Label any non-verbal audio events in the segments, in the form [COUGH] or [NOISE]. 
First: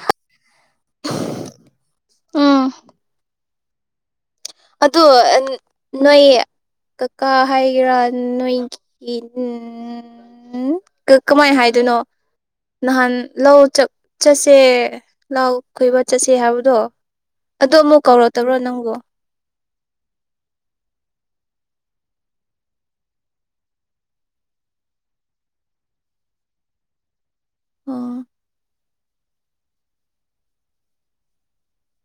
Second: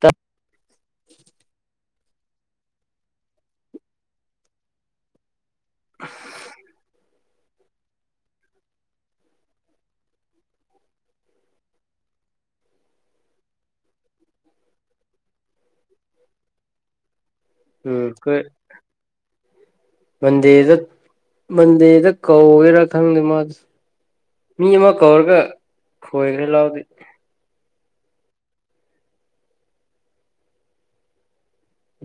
ꯇ ꯎꯝ ꯑꯗꯣ ꯅꯣꯏ ꯀꯀꯥ ꯍꯥꯏꯒꯦꯔꯥ ꯅꯣꯏꯒꯤ ꯎ ꯀꯃꯥꯏꯅ ꯍꯥꯏꯗꯣꯏꯅꯣ ꯅꯍꯥꯟ ꯂꯧ ꯆꯠꯁꯦ ꯂꯥꯎ ꯈꯣꯏꯕ ꯆꯠꯁꯦ ꯍꯥꯏꯕꯗꯣ ꯑꯗ ꯑꯃꯨꯛ ꯎꯝ ꯀꯣꯏ ꯀꯧꯔꯛꯇꯕ꯭ꯔꯣ ꯅꯪꯕꯨ ꯃꯟꯗꯦꯗ ꯃꯟꯗꯦꯗ ꯀꯧꯒꯦꯔꯥ ꯈꯪꯗꯦ ꯃꯥꯗ ꯃꯤ ꯑꯃ ꯀꯧꯔꯒ ꯈꯣꯏꯈꯔꯥ ꯂꯥꯎꯗꯦ ꯑꯣ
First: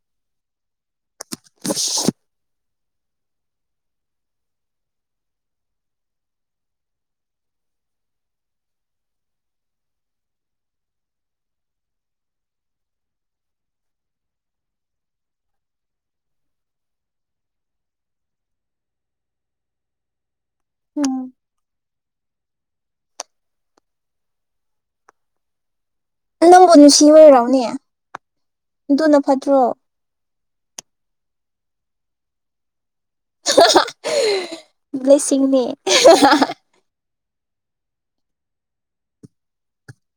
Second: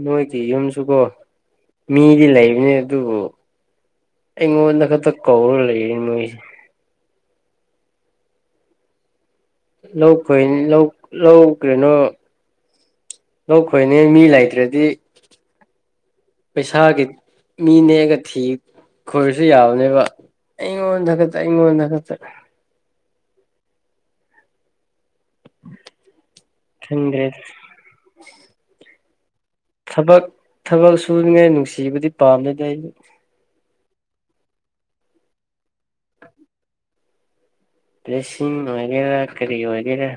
ꯅꯣꯏꯒꯤ ꯌꯨꯝꯁꯨꯀꯣ ꯃꯤꯗꯤ ꯂꯩ ꯑꯗꯨꯕꯨ ꯑꯩꯉꯣꯟꯗ ꯈꯛꯇ ꯀꯧꯔ ꯂꯩ ꯃꯣꯏꯁꯦ ꯂꯧ ꯈꯣꯏ ꯂꯧ ꯂꯧ ꯀꯩꯅꯣ ꯂꯧ ꯈꯣꯏꯅꯤ ꯃꯤ ꯂꯩꯇ꯭ꯔꯗꯤ ꯄꯩꯁꯥꯒꯤ ꯃꯤ ꯅꯦꯛꯑꯒ ꯊꯤ ꯈꯣꯏꯔꯁꯨ ꯌꯥꯕꯅꯦꯕ ꯎꯝ ꯑꯩꯉꯣꯜꯗꯀꯇ ꯑꯩꯉꯣꯜꯗꯀꯇ ꯅꯪꯕꯨ ꯅꯨꯡꯁꯤ ꯈꯪꯗ꯭ꯔꯦꯗ ꯑꯣꯏꯔꯣꯅꯦ ꯑꯗꯨꯅ ꯐꯠꯇ꯭ꯔꯣ ꯊꯕꯛ ꯊꯕꯛ ꯁꯨ ꯈꯅꯤꯡꯉꯥꯏ ꯅꯨꯡꯁꯤꯕꯗꯤ ꯄꯥꯝꯅꯗꯤ ꯑꯩꯗ ꯂꯩꯁꯤꯡꯅꯤ ꯄꯁꯤꯡ ꯑꯣꯏꯒꯦꯔꯥ ꯀꯔꯤ ꯑꯣꯏꯒꯦꯔꯥ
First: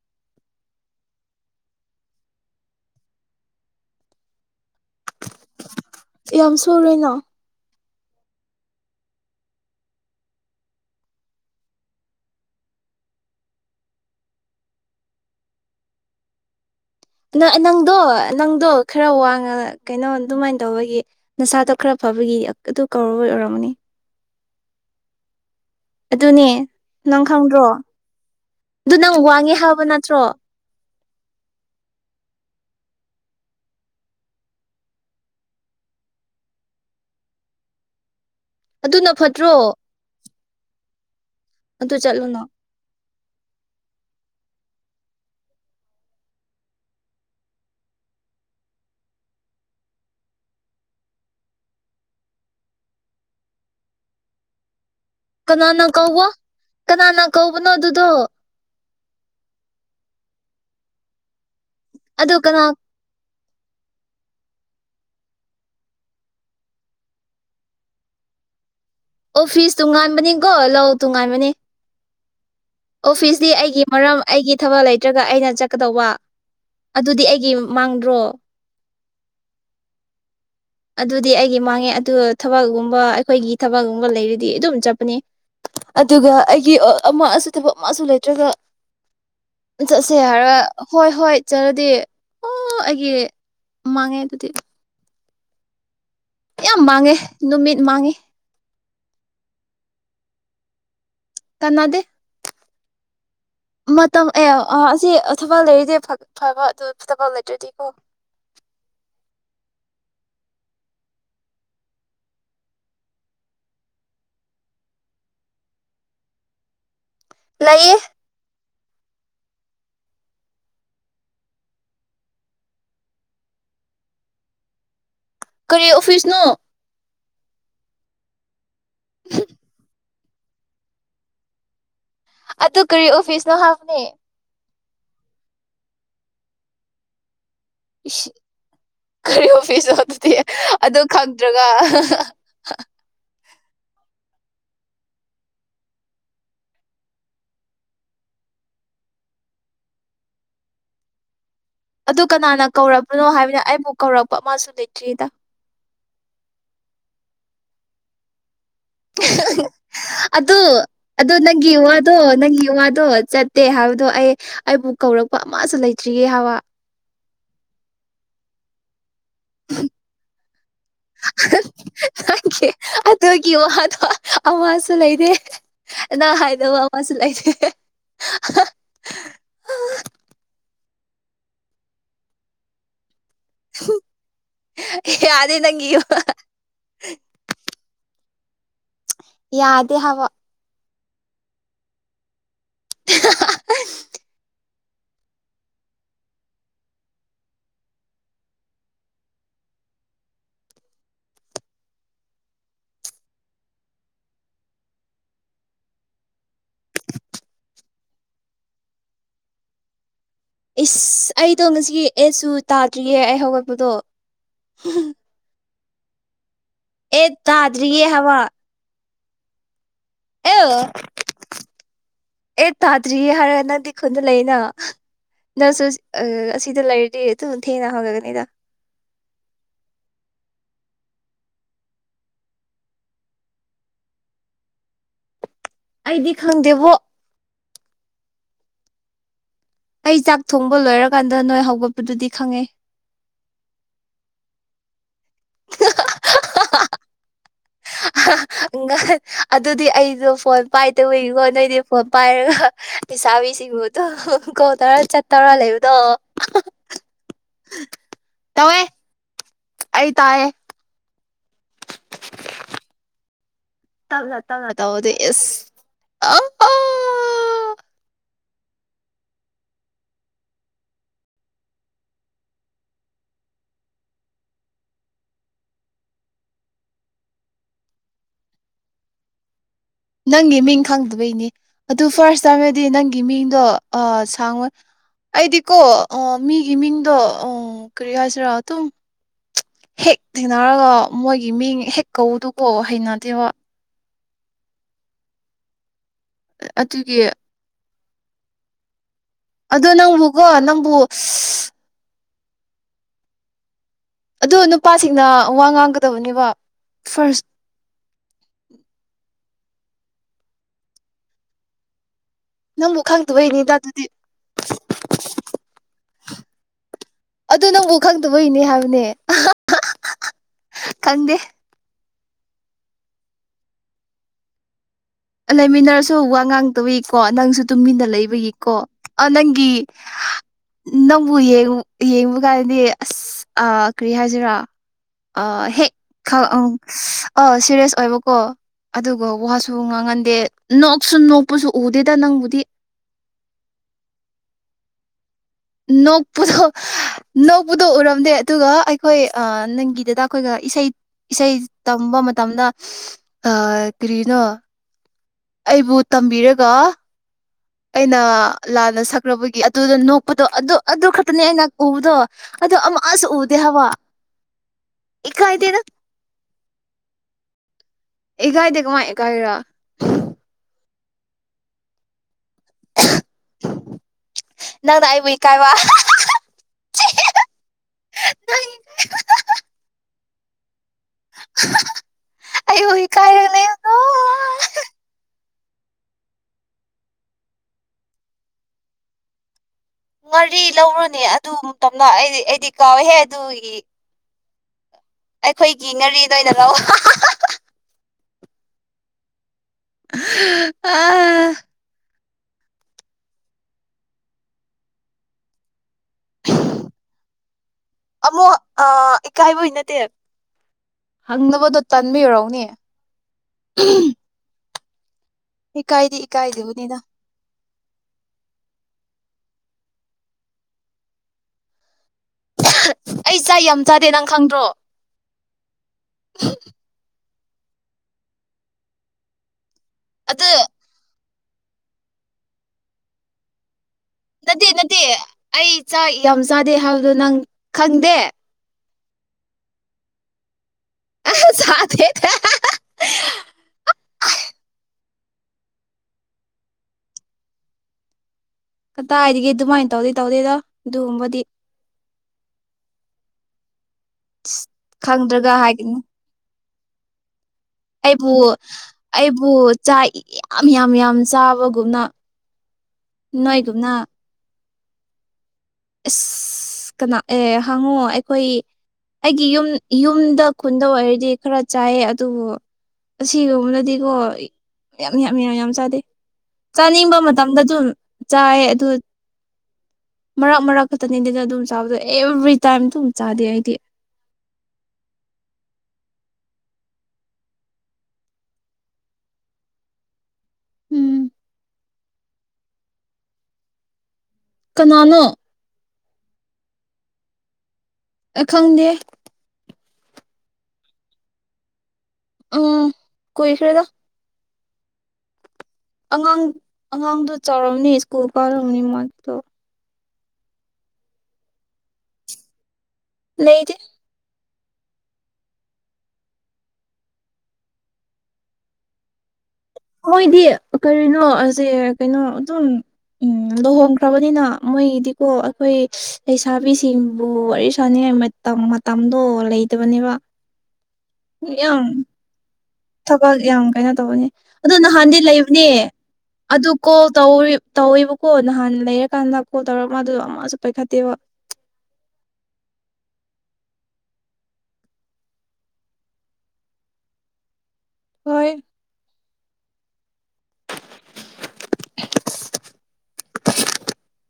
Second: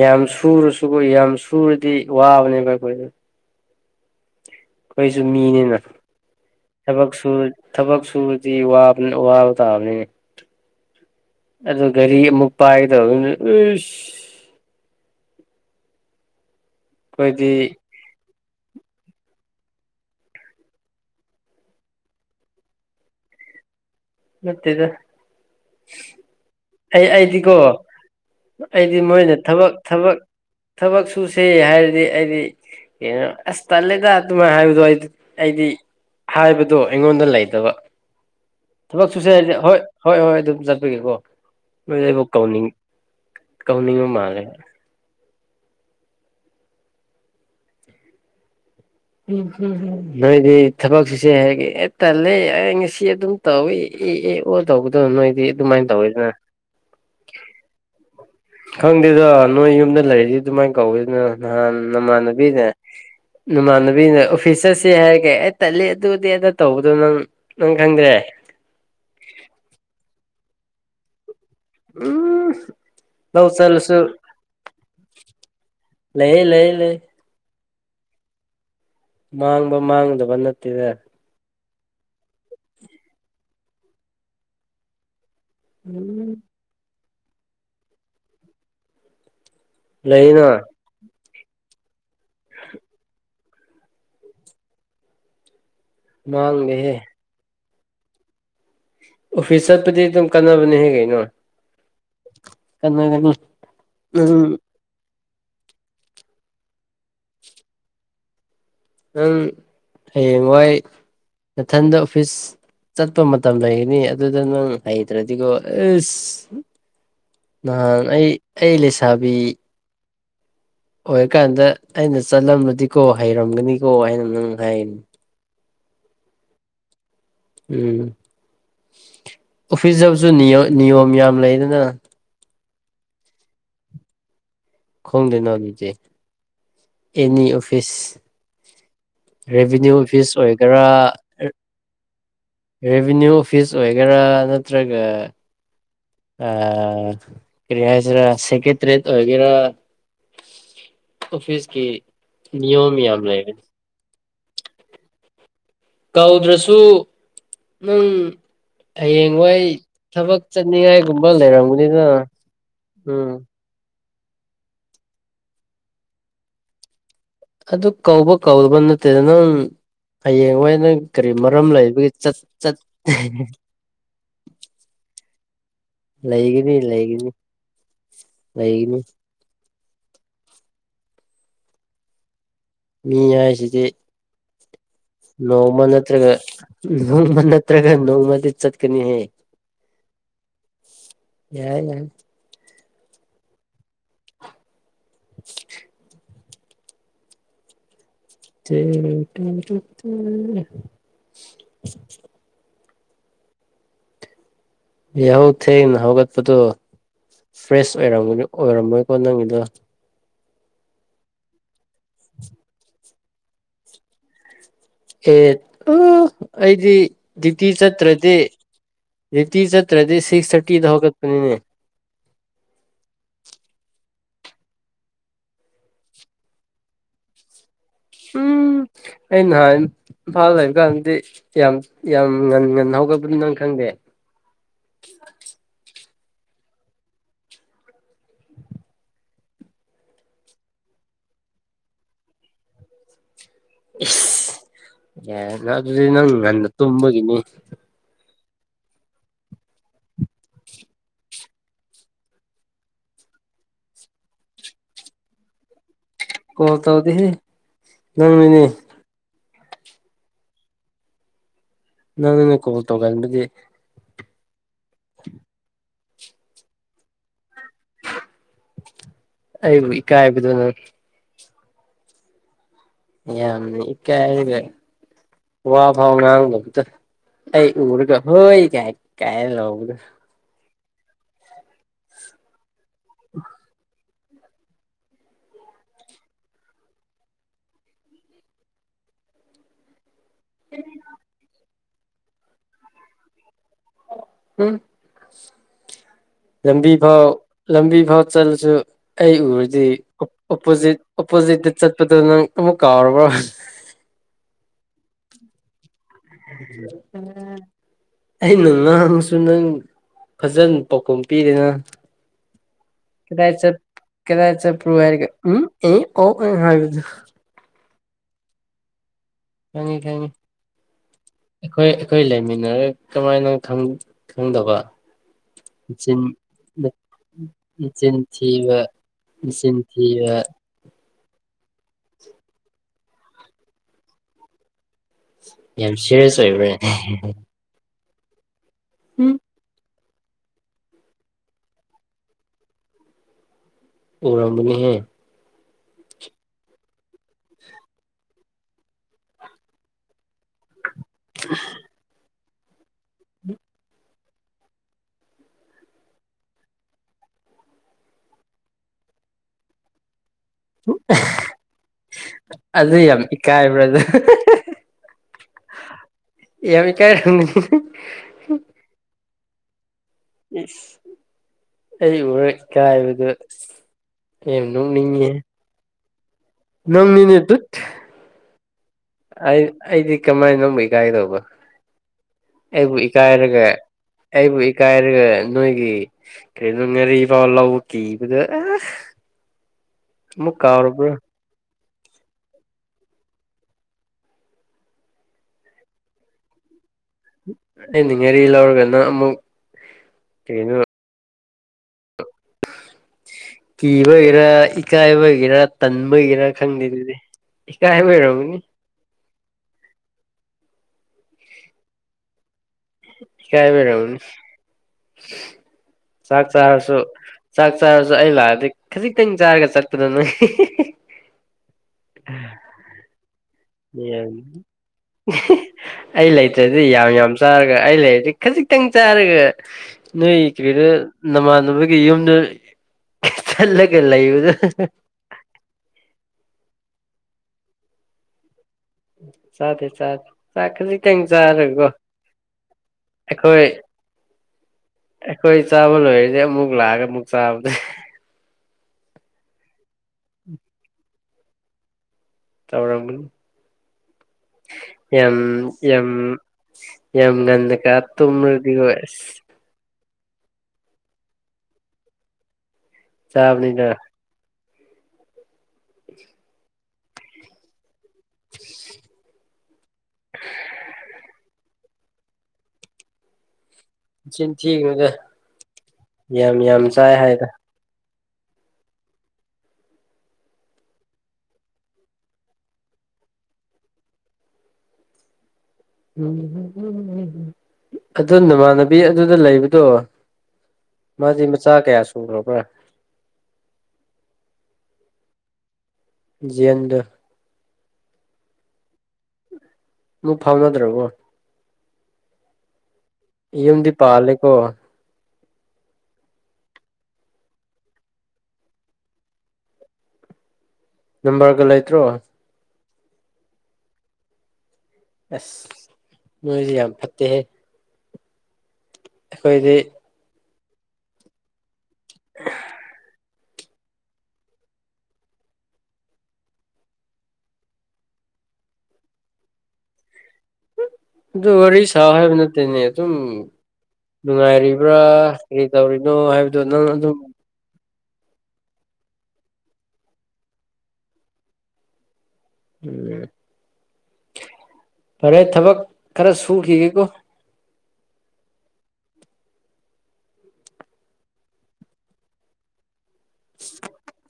ꯌꯥꯝ ꯁꯨꯔꯁꯨ ꯑꯩꯈꯣ ꯌꯥꯝ ꯁꯨꯔꯗꯤ ꯋꯥꯕꯅꯦꯕ ꯑꯩꯈꯣꯏꯗ ꯑꯩꯈꯣꯏꯁꯨ ꯃꯤꯅꯤꯅ ꯌꯥꯝ ꯁꯣꯏꯔꯦꯅ ꯊꯕꯛꯁꯨ ꯊꯕꯛꯁꯨ ꯁꯨꯗꯤ ꯋꯥꯕ ꯇꯥꯕꯅꯤꯅꯦ ꯑꯗꯨ ꯒꯥꯔꯤ ꯑꯃꯨꯛ ꯄꯥꯏꯒꯗꯕꯅꯤꯅꯤ ꯅꯪ ꯅꯪꯗꯣ ꯅꯪꯗꯣ ꯈꯔ ꯋꯥꯡꯉ ꯀꯩꯅꯣ ꯑꯗꯨꯃꯥꯏꯅ ꯇꯧꯕꯒꯤ ꯅꯁꯥꯗꯣ ꯈꯔ ꯐꯕꯒꯤ ꯑꯗꯨ ꯀꯧꯔ ꯑꯣꯏꯔꯝꯒꯅꯤ ꯅꯠꯇꯨꯗꯥ ꯑꯗꯨꯅꯦ ꯅꯪ ꯈꯪꯗ꯭ꯔꯣ ꯑꯗꯨ ꯑꯩꯗꯤ ꯅꯪ ꯃꯣꯏꯅ ꯋꯥꯡꯉꯦ ꯊꯕꯛ ꯍꯥꯏꯕ ꯊꯕꯛ ꯅꯠꯇ꯭ꯔꯣ ꯊꯕꯛ ꯁꯨꯁꯦ ꯍꯥꯏꯔꯗꯤ ꯑꯩꯗꯤ ꯀꯩꯅꯣ ꯑꯁ ꯇꯜꯂꯦꯗ ꯑꯗꯨꯃꯥꯏꯅ ꯍꯥꯏꯕꯗꯣ ꯑꯩꯗꯤ ꯍꯥꯏꯕꯗꯣ ꯑꯩꯉꯣꯟꯗ ꯂꯩꯇꯕ ꯊꯕꯛ ꯑꯗꯨꯅ ꯁꯨꯁꯦ ꯍꯥꯏ ꯐꯠꯇ꯭ꯔꯣ ꯍꯣꯏ ꯍꯣꯏ ꯍꯣꯏ ꯑꯗꯨꯝ ꯆꯠ ꯑꯗꯨ [UNINTELLIGIBLE] ꯆꯠꯂꯨꯅ ꯀꯧꯅꯤꯡ ꯀꯥꯎꯅꯤꯡꯕ ꯃꯥꯂꯦ ꯎꯝꯝ ꯅꯣꯏꯗꯤ ꯊꯕꯛ ꯆꯨꯁꯦ ꯇꯜꯂꯦ ꯑꯩ ꯉꯁꯤ ꯑꯗꯨꯝ ꯇꯧꯏꯤ ꯑꯦ ꯑꯦ ꯑꯣ ꯇꯧꯕꯗ ꯀꯅꯥꯅ ꯀꯧꯕ ꯀꯅꯥꯅ ꯀꯧꯕꯅꯣ ꯑꯗꯨꯗꯣ ꯈꯪꯗꯦꯗ ꯅꯣꯏ ꯌꯨꯝꯗ ꯂꯩꯔꯤꯗꯤ ꯑꯗꯨꯃꯥꯏꯅ ꯀꯧꯋꯤꯗꯅ ꯅ ꯑꯗꯨ ꯅꯃꯥꯟꯅꯕꯤꯅꯦ ꯀꯅꯥ ꯅꯃꯥꯟꯅꯕꯤꯅꯦ ꯐꯤꯁ ꯆꯠꯁꯦ ꯍꯥꯏꯔꯒꯦ ꯑꯩ ꯇꯠꯂ ꯑꯗꯨꯗꯤ ꯑꯗ ꯇꯧꯕꯗꯣ ꯅꯪ ꯅꯪ ꯈꯪꯗ꯭ꯔꯦ ꯑꯣꯐꯤꯁꯇꯨ ꯉꯥꯏꯥꯟꯕꯅꯤꯀꯣ ꯂꯧ ꯇꯨ ꯉꯥꯏꯥꯟꯕꯅꯤ ꯎꯝ ꯂꯧ ꯑꯣꯐꯤꯁꯇꯤ ꯑꯩꯒꯤ ꯆꯠꯂꯁꯨ ꯃꯔꯝ ꯑꯩꯒꯤ ꯊꯕꯛ ꯂꯩꯇ꯭ꯔꯒ ꯑꯩꯅ ꯆꯠꯀꯗꯧꯕ ꯂꯩꯌꯦ ꯂꯩꯌꯦ ꯂꯩ ꯑꯗꯨꯗꯤ ꯑꯩꯒꯤ ꯃꯥꯡꯗ꯭ꯔꯣ ꯃꯥꯡꯕ ꯃꯥꯡꯗꯕ ꯅꯠꯇ ꯑꯗꯨꯗꯤ ꯑꯩ ꯗꯤ ꯃꯥꯡꯉꯦ ꯑꯗꯨꯒ ꯊꯕꯛꯒꯨꯝꯕ ꯑꯩꯈꯣꯏꯒꯤ ꯊꯕꯛꯒꯨꯝꯕ ꯂꯩꯔꯗꯤ ꯑꯗꯨꯝ ꯆꯠꯄꯅꯦ ꯑꯗꯨꯒ ꯎꯝ ꯑꯩꯒꯤ ꯑꯃꯁꯨ ꯊꯕꯛ ꯑꯃꯁꯨ ꯂꯩꯇ꯭ꯔꯒ ꯆꯠꯁꯦ ꯂꯩꯅ ꯍꯥꯏꯔ ꯍꯣꯏ ꯍꯣꯏ ꯆꯔꯗꯤ ꯑꯣ ꯑꯩꯒꯤ ꯃꯥꯡꯉꯦ ꯑꯗꯨꯗꯤ ꯌꯥꯝ ꯃꯥꯡꯗꯦꯍꯦ ꯃꯥꯡꯉꯦ ꯅꯨꯃꯤꯠ ꯃꯥꯥꯡꯉꯦ ꯑꯣꯐꯤꯁ ꯆꯠꯄꯗꯤ ꯑꯗꯨꯝ ꯀꯥꯟꯅꯕꯅꯦꯍꯦꯛ ꯀꯩꯅꯣ ꯗꯤ ꯀꯟꯅꯗꯅꯤ ꯃ ꯃꯇꯝ ꯑꯦ ꯑꯁꯤ ꯊꯕꯛ ꯂꯩꯔꯤꯗꯤ ꯐꯕ ꯑꯗꯨ ꯊꯕꯛ ꯂꯩꯇ꯭ꯔꯗꯤꯀꯣ ꯅꯪ ꯍꯌꯦꯡꯋꯥꯏ ꯃꯊꯟꯗ ꯑꯣꯐꯤꯁ ꯆꯠꯄ ꯃꯇꯝ ꯂꯩꯒꯅꯤ ꯑꯗꯨꯗ ꯅꯪ ꯍꯩꯇ꯭ꯔꯗꯤꯀꯣ ꯑꯁ ꯑ ꯂꯩꯌꯦ ꯑꯩ ꯑꯩ ꯂꯩꯁꯥꯕꯤ ꯑꯣꯏꯔꯀꯥꯟꯗ ꯑꯩꯅ ꯆꯠꯂꯝꯕꯗꯤꯀꯣ ꯍꯩꯔꯝꯒꯅꯤꯀꯣ ꯍꯥꯏꯅ ꯅꯪ ꯍꯥꯏꯅꯤ ꯀꯔꯤ ꯑꯣꯐꯤꯁꯅꯣ ꯎꯝ ꯑꯣꯐꯤꯤꯁ ꯨ ꯅꯤꯌꯣꯝ ꯌꯥꯝ ꯂꯩꯗꯅ ꯑꯗꯨ ꯀꯔꯤ ꯑꯣꯐꯤꯁꯅꯣ ꯍꯥꯡꯅꯤ ꯈꯣꯗ ꯅ ꯂꯤꯖꯦ ꯑꯦꯅꯤ ꯑꯣꯐꯤꯁ ꯀꯔꯤ ꯔꯦꯚꯤꯅ꯭ꯌꯨ ꯑꯣꯐꯤꯁ ꯑꯗꯨꯗꯤ ꯑꯣꯏꯒꯦꯔꯥ ꯑꯗꯨ ꯈꯪꯗ꯭ꯔꯒ ꯐꯤꯁ ꯑꯣꯏꯒꯦꯔꯥ ꯅꯠꯇ꯭ꯔꯒ ꯑ ꯀꯁꯤꯔ ꯁꯦꯀ꯭ꯔꯦꯇꯔꯤꯒꯦꯔ ꯑꯣꯐꯤꯁ ꯑꯗꯨ ꯀꯅꯥꯅ ꯀꯧꯔꯕꯅꯣ ꯍꯥꯏꯕꯅ ꯑꯩꯕꯨ ꯀꯧꯔꯛꯄ ꯑꯃꯁꯨ ꯂꯩꯇ꯭ꯔꯤꯗ ꯀꯧꯗ꯭ꯔꯁꯨ ꯅꯪ ꯍꯌꯦꯡ ꯋꯥꯏ ꯊꯕꯛ ꯑꯗꯣ ꯆꯠꯅꯤꯡꯉꯥꯏꯒꯨꯝꯕ ꯑꯗꯨꯣ ꯅꯪꯒꯤ ꯂꯩꯔꯝꯒꯅꯤꯗꯅ ꯌꯋꯥꯗꯣ ꯅꯪꯒꯤ ꯌ ꯋꯥꯗꯣ ꯎꯝ ꯆꯠꯇꯦ ꯍꯥꯏꯥꯎꯗꯤ ꯑꯗꯣ ꯑꯩ ꯑꯩꯕꯨ ꯀꯧꯔꯛꯄ ꯑꯃꯁꯨ ꯂꯩꯇ꯭ꯔꯤꯌꯦ ꯍꯥꯏꯕ ꯑꯗꯨ ꯀꯧꯕ ꯀꯧꯔꯕ ꯠꯇꯗ ꯅꯪ ꯍꯌꯦꯡ ꯍꯣꯏ ꯅꯪ ꯀꯔꯤ ꯃꯔꯝ ꯂꯩꯕꯒꯤ ꯅꯪꯒꯤ ꯑꯗꯨꯒꯤ ꯋꯥꯗꯣ ꯑꯃꯁꯨ ꯂꯩꯇꯦ ꯅꯪ ꯂꯩꯒꯅꯤ ꯍꯥꯏꯗꯕ ꯑꯃꯁꯨ ꯂꯩꯒꯅꯤ ꯂꯩꯇꯦ ꯂꯩꯒꯅꯤ ꯃꯤ ꯍꯥꯏꯁꯤꯗꯤ ꯌꯥꯗꯦ ꯅꯧꯃ ꯅꯪꯒꯤ ꯅꯠꯇ꯭ꯔꯒ ꯅꯧꯃꯅ ꯅꯠꯇ꯭ꯔꯒ ꯅꯧꯃ ꯌꯥꯗꯦ ꯍꯥꯋꯥ ꯌꯥꯏ ꯅ [INAUDIBLE] [INAUDIBLE] ꯇ ꯌꯥꯍꯧ ꯊꯦꯡꯅ ꯍꯧꯒꯠꯄꯗꯣ ꯐ꯭ꯔꯦꯁ ꯑꯣꯏꯔ ꯑꯣꯏꯔꯝꯃꯣꯏꯀꯣ ꯅꯪꯒꯤꯗꯣ ꯏꯁꯁ ꯑꯩꯗꯣ ꯉꯁꯤꯒꯤ ꯑꯦꯁꯁꯨ ꯇꯥꯗ꯭ꯔꯤꯌꯦ ꯑꯩ ꯍꯧꯒꯠꯄꯗꯣ ꯑꯦ ꯎ ꯑꯩꯗꯤ ꯑꯦꯠ ꯗ꯭ꯌꯨꯇꯤ ꯇꯥꯗ꯭ꯔꯤꯌꯦ ꯆꯠꯇ꯭ꯔꯗꯤ ꯇꯦ ꯑ ꯑꯦ ꯇꯥꯗꯔꯤꯔꯤ ꯍꯥꯏꯔꯅ ꯑꯩꯣꯟꯗ ꯂꯩꯅ ꯅꯪꯁꯨ ꯑꯁꯤꯗ ꯂꯩꯔꯗꯤ ꯊꯦꯡꯅ ꯍꯧꯒꯠꯒꯅꯤꯗ ꯎꯝ ꯑꯩꯅꯥꯏ ꯐꯥꯎ ꯂꯩ ꯀꯥꯟ ꯗꯤ ꯌꯥꯝ ꯌꯥꯝ ꯉꯟ ꯉꯟꯅ ꯍꯧꯒꯕꯅꯤ ꯅꯪ ꯈꯪꯗꯦ ꯑꯩꯗꯤ ꯈꯪꯗꯦꯕꯣ ꯑꯩ ꯆꯥꯛ ꯊꯣꯡꯕ ꯂꯣꯏꯔꯀꯥꯟꯗ ꯅꯣꯏ ꯍꯧꯒꯠꯄꯗꯨꯗꯤ ꯈꯪꯉꯦ ꯌꯥ ꯑꯗꯨꯗꯤ ꯅꯪ ꯃꯅ ꯇꯨꯝꯕꯒꯤꯅꯤ ꯑꯗꯨꯗꯤ ꯑꯩꯗꯣ ꯐꯣꯟ ꯄꯥꯏꯗꯋꯤꯀꯣ ꯅꯣꯏꯗꯤ ꯐꯣꯟ ꯄꯥꯏꯔꯒ ꯂꯩꯤꯁꯥꯕꯤꯁꯤꯡꯕꯨꯗꯣ ꯀꯧ ꯇꯧꯔ ꯆꯠꯇꯧꯔ ꯂꯩꯕꯗꯣ ꯀꯣꯜ ꯇꯗꯗꯤ ꯅꯅꯃꯤꯅꯦ ꯇꯧꯋꯦ ꯑꯩ ꯇꯥꯏꯌꯦ [UNINTELLIGIBLE] ꯒꯝ [UNINTELLIGIBLE] ꯇꯞꯅ ꯇꯥꯎꯗ ꯏꯁ [UNINTELLIGIBLE] ꯑꯩꯕꯨ ꯏꯀꯥꯏꯕꯗ ꯌꯥꯝꯅꯤ ꯏ ꯀꯥꯏꯔꯒ ꯋꯥ ꯐꯥꯎ ꯉꯥꯡꯕꯕꯨꯛꯇ ꯑꯩ ꯎꯔꯒ ꯍꯣꯏ ꯀꯥꯏ ꯀꯥꯏꯔ ꯂꯥꯎꯔꯒ ꯅꯪꯒꯤ ꯃꯤꯡ ꯐꯪꯗꯕꯩꯅꯦ ꯑꯗꯨ ꯐꯥꯔꯁ ꯇꯃꯤꯠ ꯗꯤ ꯅꯪꯒꯤ ꯃꯤꯡꯗꯣ ꯑ ꯁꯥꯡꯉꯣꯏ ꯑꯩꯗꯤꯀꯣ ꯃꯤꯒꯤ ꯃꯤꯡꯗꯣ ꯀꯔꯤ ꯍꯥꯏꯁꯤꯔꯥ ꯑꯗꯨꯝ ꯍꯦꯛ ꯊꯦꯡꯅꯔꯒ ꯃꯣꯏꯒꯤ ꯃꯤꯡ ꯀꯧꯗꯨꯀꯣ ꯍꯩꯅꯗꯦꯕ ꯎꯝ ꯂꯝꯕꯤ ꯑꯗꯨꯒꯤ ꯐꯥꯎ ꯂꯝꯕꯤ ꯑ ꯆꯠꯂꯁꯨ ꯑꯩ ꯎꯔꯗꯤ ꯑꯗꯣ ꯅꯪꯕꯨꯀꯣ ꯅꯪꯕꯨ ꯑꯣꯄꯣꯖꯤꯠ ꯑꯣꯄꯣꯖꯤꯠꯇ ꯆꯠꯄꯗ ꯅꯪ ꯑꯃꯨ ꯀꯥꯎꯔꯕ ꯑꯗꯨ ꯅꯨꯄꯥꯁꯤꯡꯅ ꯋꯥ ꯉꯥꯡꯒ ꯇꯕꯅꯦꯕ ꯐꯥꯔꯁ ꯑꯩꯅ ꯉꯍꯥꯡꯁꯨ ꯅꯪ ꯐꯖꯅ ꯄꯥꯎꯈꯨꯝ ꯄꯤꯗꯦꯅ ꯅꯪꯕꯨ ꯀꯗꯥꯏ ꯈꯪꯗꯕꯩꯅꯤꯗ ꯆꯠ ꯑꯗꯨꯗꯤ ꯀꯗꯥ ꯆꯄ꯭ꯔꯨ ꯍꯥꯏꯔꯒ ꯎꯝ ꯑꯦ ꯑꯣ ꯍꯥꯏꯕꯗ ꯑꯗꯨ ꯅꯪꯕꯨ ꯈꯪꯗꯕꯩꯅꯦ ꯍꯥꯏꯕꯅꯦ ꯈꯪꯉꯤ ꯈꯪꯉꯤ ꯈꯪꯗꯦ ꯑꯩꯈꯣꯏ ꯑꯩꯈꯣꯏ ꯂꯩꯃꯤꯟꯅꯔꯒ ꯀꯃꯥꯏꯅ ꯈꯪꯗꯕ ꯂꯩꯃꯤꯟꯅꯔꯁꯨ ꯅꯆꯤꯟ ꯋꯥ ꯉꯥꯡꯇꯕꯒꯤꯀꯣ ꯅꯪꯁꯨ ꯇꯨꯃꯤꯟꯅ ꯅꯆꯤꯟ ꯂꯩꯕꯒꯤꯀꯣ ꯊꯤꯕ ꯅꯪꯒꯤ ꯅꯆꯤꯟ ꯊꯤꯕ ꯅꯪꯕꯨ ꯌꯦꯡ ꯌꯦꯡꯕ ꯀꯥꯟꯗꯗꯤ ꯑꯁ ꯀꯔꯤ ꯍꯥꯏꯁꯤꯔꯥ ꯑ ꯍꯦꯛ ꯌꯥꯝ ꯑ ꯁꯦꯔꯤꯌꯁ ꯑꯣꯏꯕ꯭ꯔꯅꯦ ꯑ ꯁꯦꯔꯦꯁ ꯑꯣꯏꯕ ꯀꯣ ꯑꯗꯨꯒ ꯎꯝ ꯋꯥꯍꯥꯁꯨ ꯉꯥꯡ ꯈꯪꯉꯟꯗꯦ ꯅꯣꯛꯁꯨ ꯅꯣꯛꯄꯁꯨ ꯎꯗꯦꯗ ꯅꯪꯕꯨꯗꯤ ꯑꯣꯔꯝꯃꯅꯤ ꯍꯦ ꯅꯣꯛꯄꯨꯗꯣ ꯅꯣꯛꯄꯨꯗꯣ ꯎꯔꯝꯗꯦ ꯑꯗꯨꯒ ꯑꯩꯈꯣꯏ ꯅꯪꯒꯤꯗꯥꯛ ꯑꯩꯈꯣꯏꯒ ꯏꯁꯩ ꯏꯁꯩ ꯇꯝꯕ ꯇꯝꯅ ꯑ ꯀꯔꯤ ꯅ ꯑꯩꯕꯨ ꯇꯝꯕꯤꯔꯒ ꯑꯩꯅ ꯂꯥꯟꯅ ꯁꯛꯈ꯭ꯔꯕꯒꯤ ꯑꯗꯨꯗ ꯎꯗꯣ ꯑꯗꯨ ꯑꯗꯨ ꯈꯛꯇꯅꯦ ꯑꯩꯅ ꯎꯕꯗꯣ ꯑꯗꯨꯗꯣ ꯑꯗꯨ ꯌꯥꯝ ꯑꯃꯨꯛꯁꯨ ꯎꯗꯦ ꯍꯥꯏꯕ ꯏꯀꯥꯏꯕ꯭ꯔꯗ ꯏꯀꯥꯏꯗꯦꯗ ꯌꯥꯝꯃꯤ ꯀꯌꯥ ꯔꯝ ꯏꯒ ꯏꯗꯦ ꯀꯃ ꯀꯥꯏꯔ ꯑꯩ ꯑꯣꯏꯣꯏ ꯀꯥꯏꯕꯗꯨꯅꯅꯨꯡ ꯅꯪꯅ ꯑꯩꯕꯨ ꯅ ꯏꯀꯥꯏꯕ ꯅꯪꯅꯤꯅꯦꯠꯇ ꯑꯩ ꯑꯩꯗꯤ ꯃꯃꯥꯏꯅꯩ ꯏꯀꯥꯏꯗꯧꯕ ꯑꯩꯕꯨ ꯏꯀꯥꯏꯔꯒ ꯑꯩꯕꯨ ꯏꯀꯥꯏꯔꯒ ꯅꯣꯏꯒꯤ ꯀꯩꯅꯣ ꯉꯥꯔꯤ ꯐꯥꯎ ꯂ ꯀꯤꯕꯗ ꯑꯃꯨꯛ ꯉꯥꯔꯤ ꯀꯥꯎꯔꯕ꯭ꯔꯣ ꯂꯧꯔꯨꯅꯦ ꯑꯗꯨꯝ ꯇꯝꯅ ꯑꯩꯗꯤ ꯑꯩꯗꯤ ꯀꯥꯎꯋꯦꯍꯦ ꯑꯗꯨꯒꯤ ꯑꯩꯈꯣꯏꯒꯤ ꯉꯔꯤꯗ ꯑꯣꯏꯅ ꯂꯥꯛꯑꯣ ꯑꯩꯅ ꯉꯥꯔꯤ ꯂꯧꯔꯒꯅ ꯑꯃꯨꯛ ꯀꯩꯅꯣ ꯑ ꯀꯤ ꯑꯣꯏꯒꯦꯔ ꯏꯀꯥꯏ ꯒꯦꯔ ꯇꯟꯕꯒꯔ ꯈꯪꯗꯦ ꯑꯗꯨꯗꯤ ꯀꯥꯏ ꯑꯃꯨꯛ ꯑꯣꯏꯔꯅꯤ ꯑ ꯏꯀꯥꯏꯕꯩ ꯍꯪꯅꯕꯗꯣ ꯇꯥꯟꯕꯤꯨꯔꯣꯅꯦ ꯀꯥꯏ ꯃꯗꯥ ꯏꯀꯥꯏꯗꯤ ꯆꯥꯛ ꯆꯥꯔꯁꯨ ꯏꯀꯥꯏꯗꯕꯅꯤꯗ ꯆꯥꯛ ꯆꯥꯔꯁꯨ ꯑꯩ ꯂꯥꯛꯑꯗꯤ ꯈꯖꯤꯛꯇꯪ ꯆꯥꯔꯒ ꯆꯠꯄꯗ ꯅꯪ ꯑꯩꯁ ꯌꯥꯝ ꯆꯥꯗꯦ ꯅꯪ ꯈꯪꯗ꯭ꯔꯣ ꯑꯩ ꯂꯩꯇ꯭ꯔꯗꯤ ꯌꯥꯝ ꯌꯥꯝ ꯆꯥꯔꯒ ꯑꯩ ꯂꯩꯔꯤꯁꯦ ꯈꯖꯤꯛꯇꯪ ꯆꯥꯔꯒ ꯅ ꯑꯗꯨ ꯀꯔꯤꯗ ꯅꯃꯥꯟꯅꯕꯒꯤ ꯌꯨꯝꯗꯨ ꯆꯠꯂꯒ ꯂꯩꯕꯗꯨ ꯅꯠꯇꯦ ꯅꯠꯇꯦ ꯑꯩ ꯆꯥꯛ ꯌꯥꯝ ꯆꯥꯗꯦ ꯍꯥꯏꯕꯗꯣ ꯅꯪ ꯈꯪꯗꯦ ꯁꯥꯇꯦ ꯁꯥꯠ ꯆꯥꯛꯀꯁꯤ ꯀꯩ ꯆꯥꯔꯒꯣ ꯆꯥꯗꯦ ꯑꯩꯈꯣꯏ ꯑꯩꯈꯣꯏ ꯆꯥꯕ ꯂꯣꯏꯔꯤꯁꯦ ꯑꯃꯨꯛ ꯂꯥꯛꯑꯒ ꯑꯃꯨꯛ ꯆꯥꯕꯅꯦ ꯀꯗꯥꯏꯗꯒꯤ ꯑꯗꯨꯃꯥꯏꯅ ꯇꯧꯗꯦ ꯇꯧꯗꯦꯗ ꯑꯗꯨꯒꯨꯝꯕꯗꯤ ꯇꯧꯔꯝꯒꯅꯤ ꯑ ꯈꯪꯗ꯭ꯔꯒ ꯑꯦ ꯍꯥꯏꯒꯅꯨ [UNINTELLIGIBLE] ꯌꯥꯝꯒ ꯑꯩꯕꯨ ꯑꯩꯕꯨ ꯆꯥꯛ ꯌꯥꯝ ꯌꯥꯝ ꯌꯥꯝ ꯆꯥꯕꯒꯨꯝꯅ ꯆꯥꯕꯅꯤꯅ ꯅꯣꯏꯒꯨꯝꯅ ꯑꯁ ꯀꯅꯥ ꯑꯦ ꯍꯪꯉꯣ ꯑꯩꯈꯣꯏ ꯑꯩꯒꯤ ꯌꯨꯝ ꯌꯨꯝꯗ ꯈꯨꯟꯗ ꯑꯣꯏꯔꯗꯤ ꯈꯔ ꯆꯥꯏꯌꯦ ꯑꯗꯨꯕꯨ ꯑꯁꯤꯒꯨꯝꯕꯅ ꯑꯗꯨꯗꯤꯀꯣ ꯆꯤꯟ ꯊꯤꯒꯅꯨꯗ ꯌꯥꯝ ꯌꯥꯝ ꯌꯥꯝ ꯌꯥꯝ ꯌꯥꯝ ꯆꯥꯗꯦ ꯌꯥꯝ ꯌꯥꯝ ꯆꯥꯏ ꯆꯥꯅꯤꯡꯕ ꯍꯥꯏꯗ ꯃꯇꯝꯗ ꯑꯗꯨꯝ ꯆꯥꯏ ꯑꯗꯨ ꯃꯔꯛ ꯃꯔꯛ ꯈꯛꯇꯅꯤ ꯑꯗꯨꯅ ꯑꯗꯨꯝ ꯆꯥꯕꯗꯣ ꯑꯦꯚ꯭ꯔꯤ ꯇꯥꯏꯝ ꯑꯗꯨꯝ ꯆꯥꯗꯦ ꯑꯩꯗꯤ ꯎꯝ ꯑꯗꯨ ꯅꯃꯥꯟꯅꯕꯤ ꯑꯗꯨꯗ ꯂꯩꯕꯗꯣ ꯎꯝ ꯃꯥꯗꯤ ꯃꯆꯥ ꯀꯌꯥꯁꯨ ꯁꯨꯔꯕꯔ ꯀꯅꯥꯅꯣ ꯌꯦꯟꯗ ꯑ ꯈꯪꯗꯦ ꯃꯨꯛ ꯐꯥꯎꯅꯗ꯭ꯔꯕꯣ ꯎꯝ ꯀꯨꯏꯈ꯭ꯔꯦꯗ ꯌꯨꯝꯗꯤ ꯄꯥꯜꯂꯦꯀꯣ ꯑꯉꯥꯡ ꯑꯉꯥꯡꯗꯣ ꯆꯥꯎꯔꯝꯅꯤ ꯁ꯭ꯀꯨꯜ ꯀꯥꯜꯔꯝꯅꯤ ꯃꯥꯛꯇꯣ ꯅꯝꯕꯔꯒ ꯂꯩꯇ꯭ꯔꯣ ꯂꯩꯗꯦ ꯑꯁ ꯅꯣꯏꯖꯦ ꯌꯝ ꯐꯠꯇꯦꯍꯦ ꯑꯩꯈꯣꯏꯗꯤ ꯃꯣꯏꯗꯤ ꯀꯔꯤꯅꯣꯑꯁꯦ ꯀꯩꯅꯣ ꯑꯗꯨꯝ ꯎꯝ ꯂꯨꯍꯣꯡꯈ꯭ꯔꯕꯅꯤꯅ ꯃꯣꯏꯗꯤꯀꯣ ꯑꯩꯈꯣꯏ ꯂꯩꯁꯥꯕꯤꯁꯤꯡꯕꯨ ꯋꯥꯔꯤ ꯁꯅꯤꯡꯉꯥꯏ ꯃꯇꯝ ꯃꯇꯝꯗꯣ ꯂꯩꯇꯕꯅꯦꯕ ꯑꯗꯨ ꯋꯥꯔꯤ ꯌꯥꯝ ꯁꯥꯎ ꯍꯥꯏꯕꯅꯠ ꯊꯕꯛ ꯌꯥꯝ ꯀꯩꯅꯣ ꯇꯧꯕꯅꯤ ꯑꯗꯨ ꯅꯨꯡꯉꯥꯏꯔꯤꯕ꯭ꯔꯥ ꯅꯍꯥꯟꯗꯤ ꯀꯔꯤ ꯂꯩꯕꯅꯦ ꯇꯧꯔꯤꯅꯣ ꯍꯥꯏꯕꯗꯣ ꯑꯗꯨ ꯅꯪ ꯀꯣꯜ ꯑꯗꯨꯝ ꯇꯧ ꯇꯧꯋꯦꯕꯀꯣ ꯅꯍꯥꯟ ꯂꯩꯔꯀꯥꯟꯗ ꯀꯣꯜ ꯇꯧꯔ ꯃꯥꯗꯨ ꯑꯃꯁꯨ ꯄꯥꯏꯈꯠꯇꯦꯕ ꯎꯝ ꯐꯔꯦ ꯊꯕꯛ ꯈꯔ ꯁꯨꯈꯤꯒꯦꯀꯣ ꯍꯣꯏ [INAUDIBLE] [INAUDIBLE]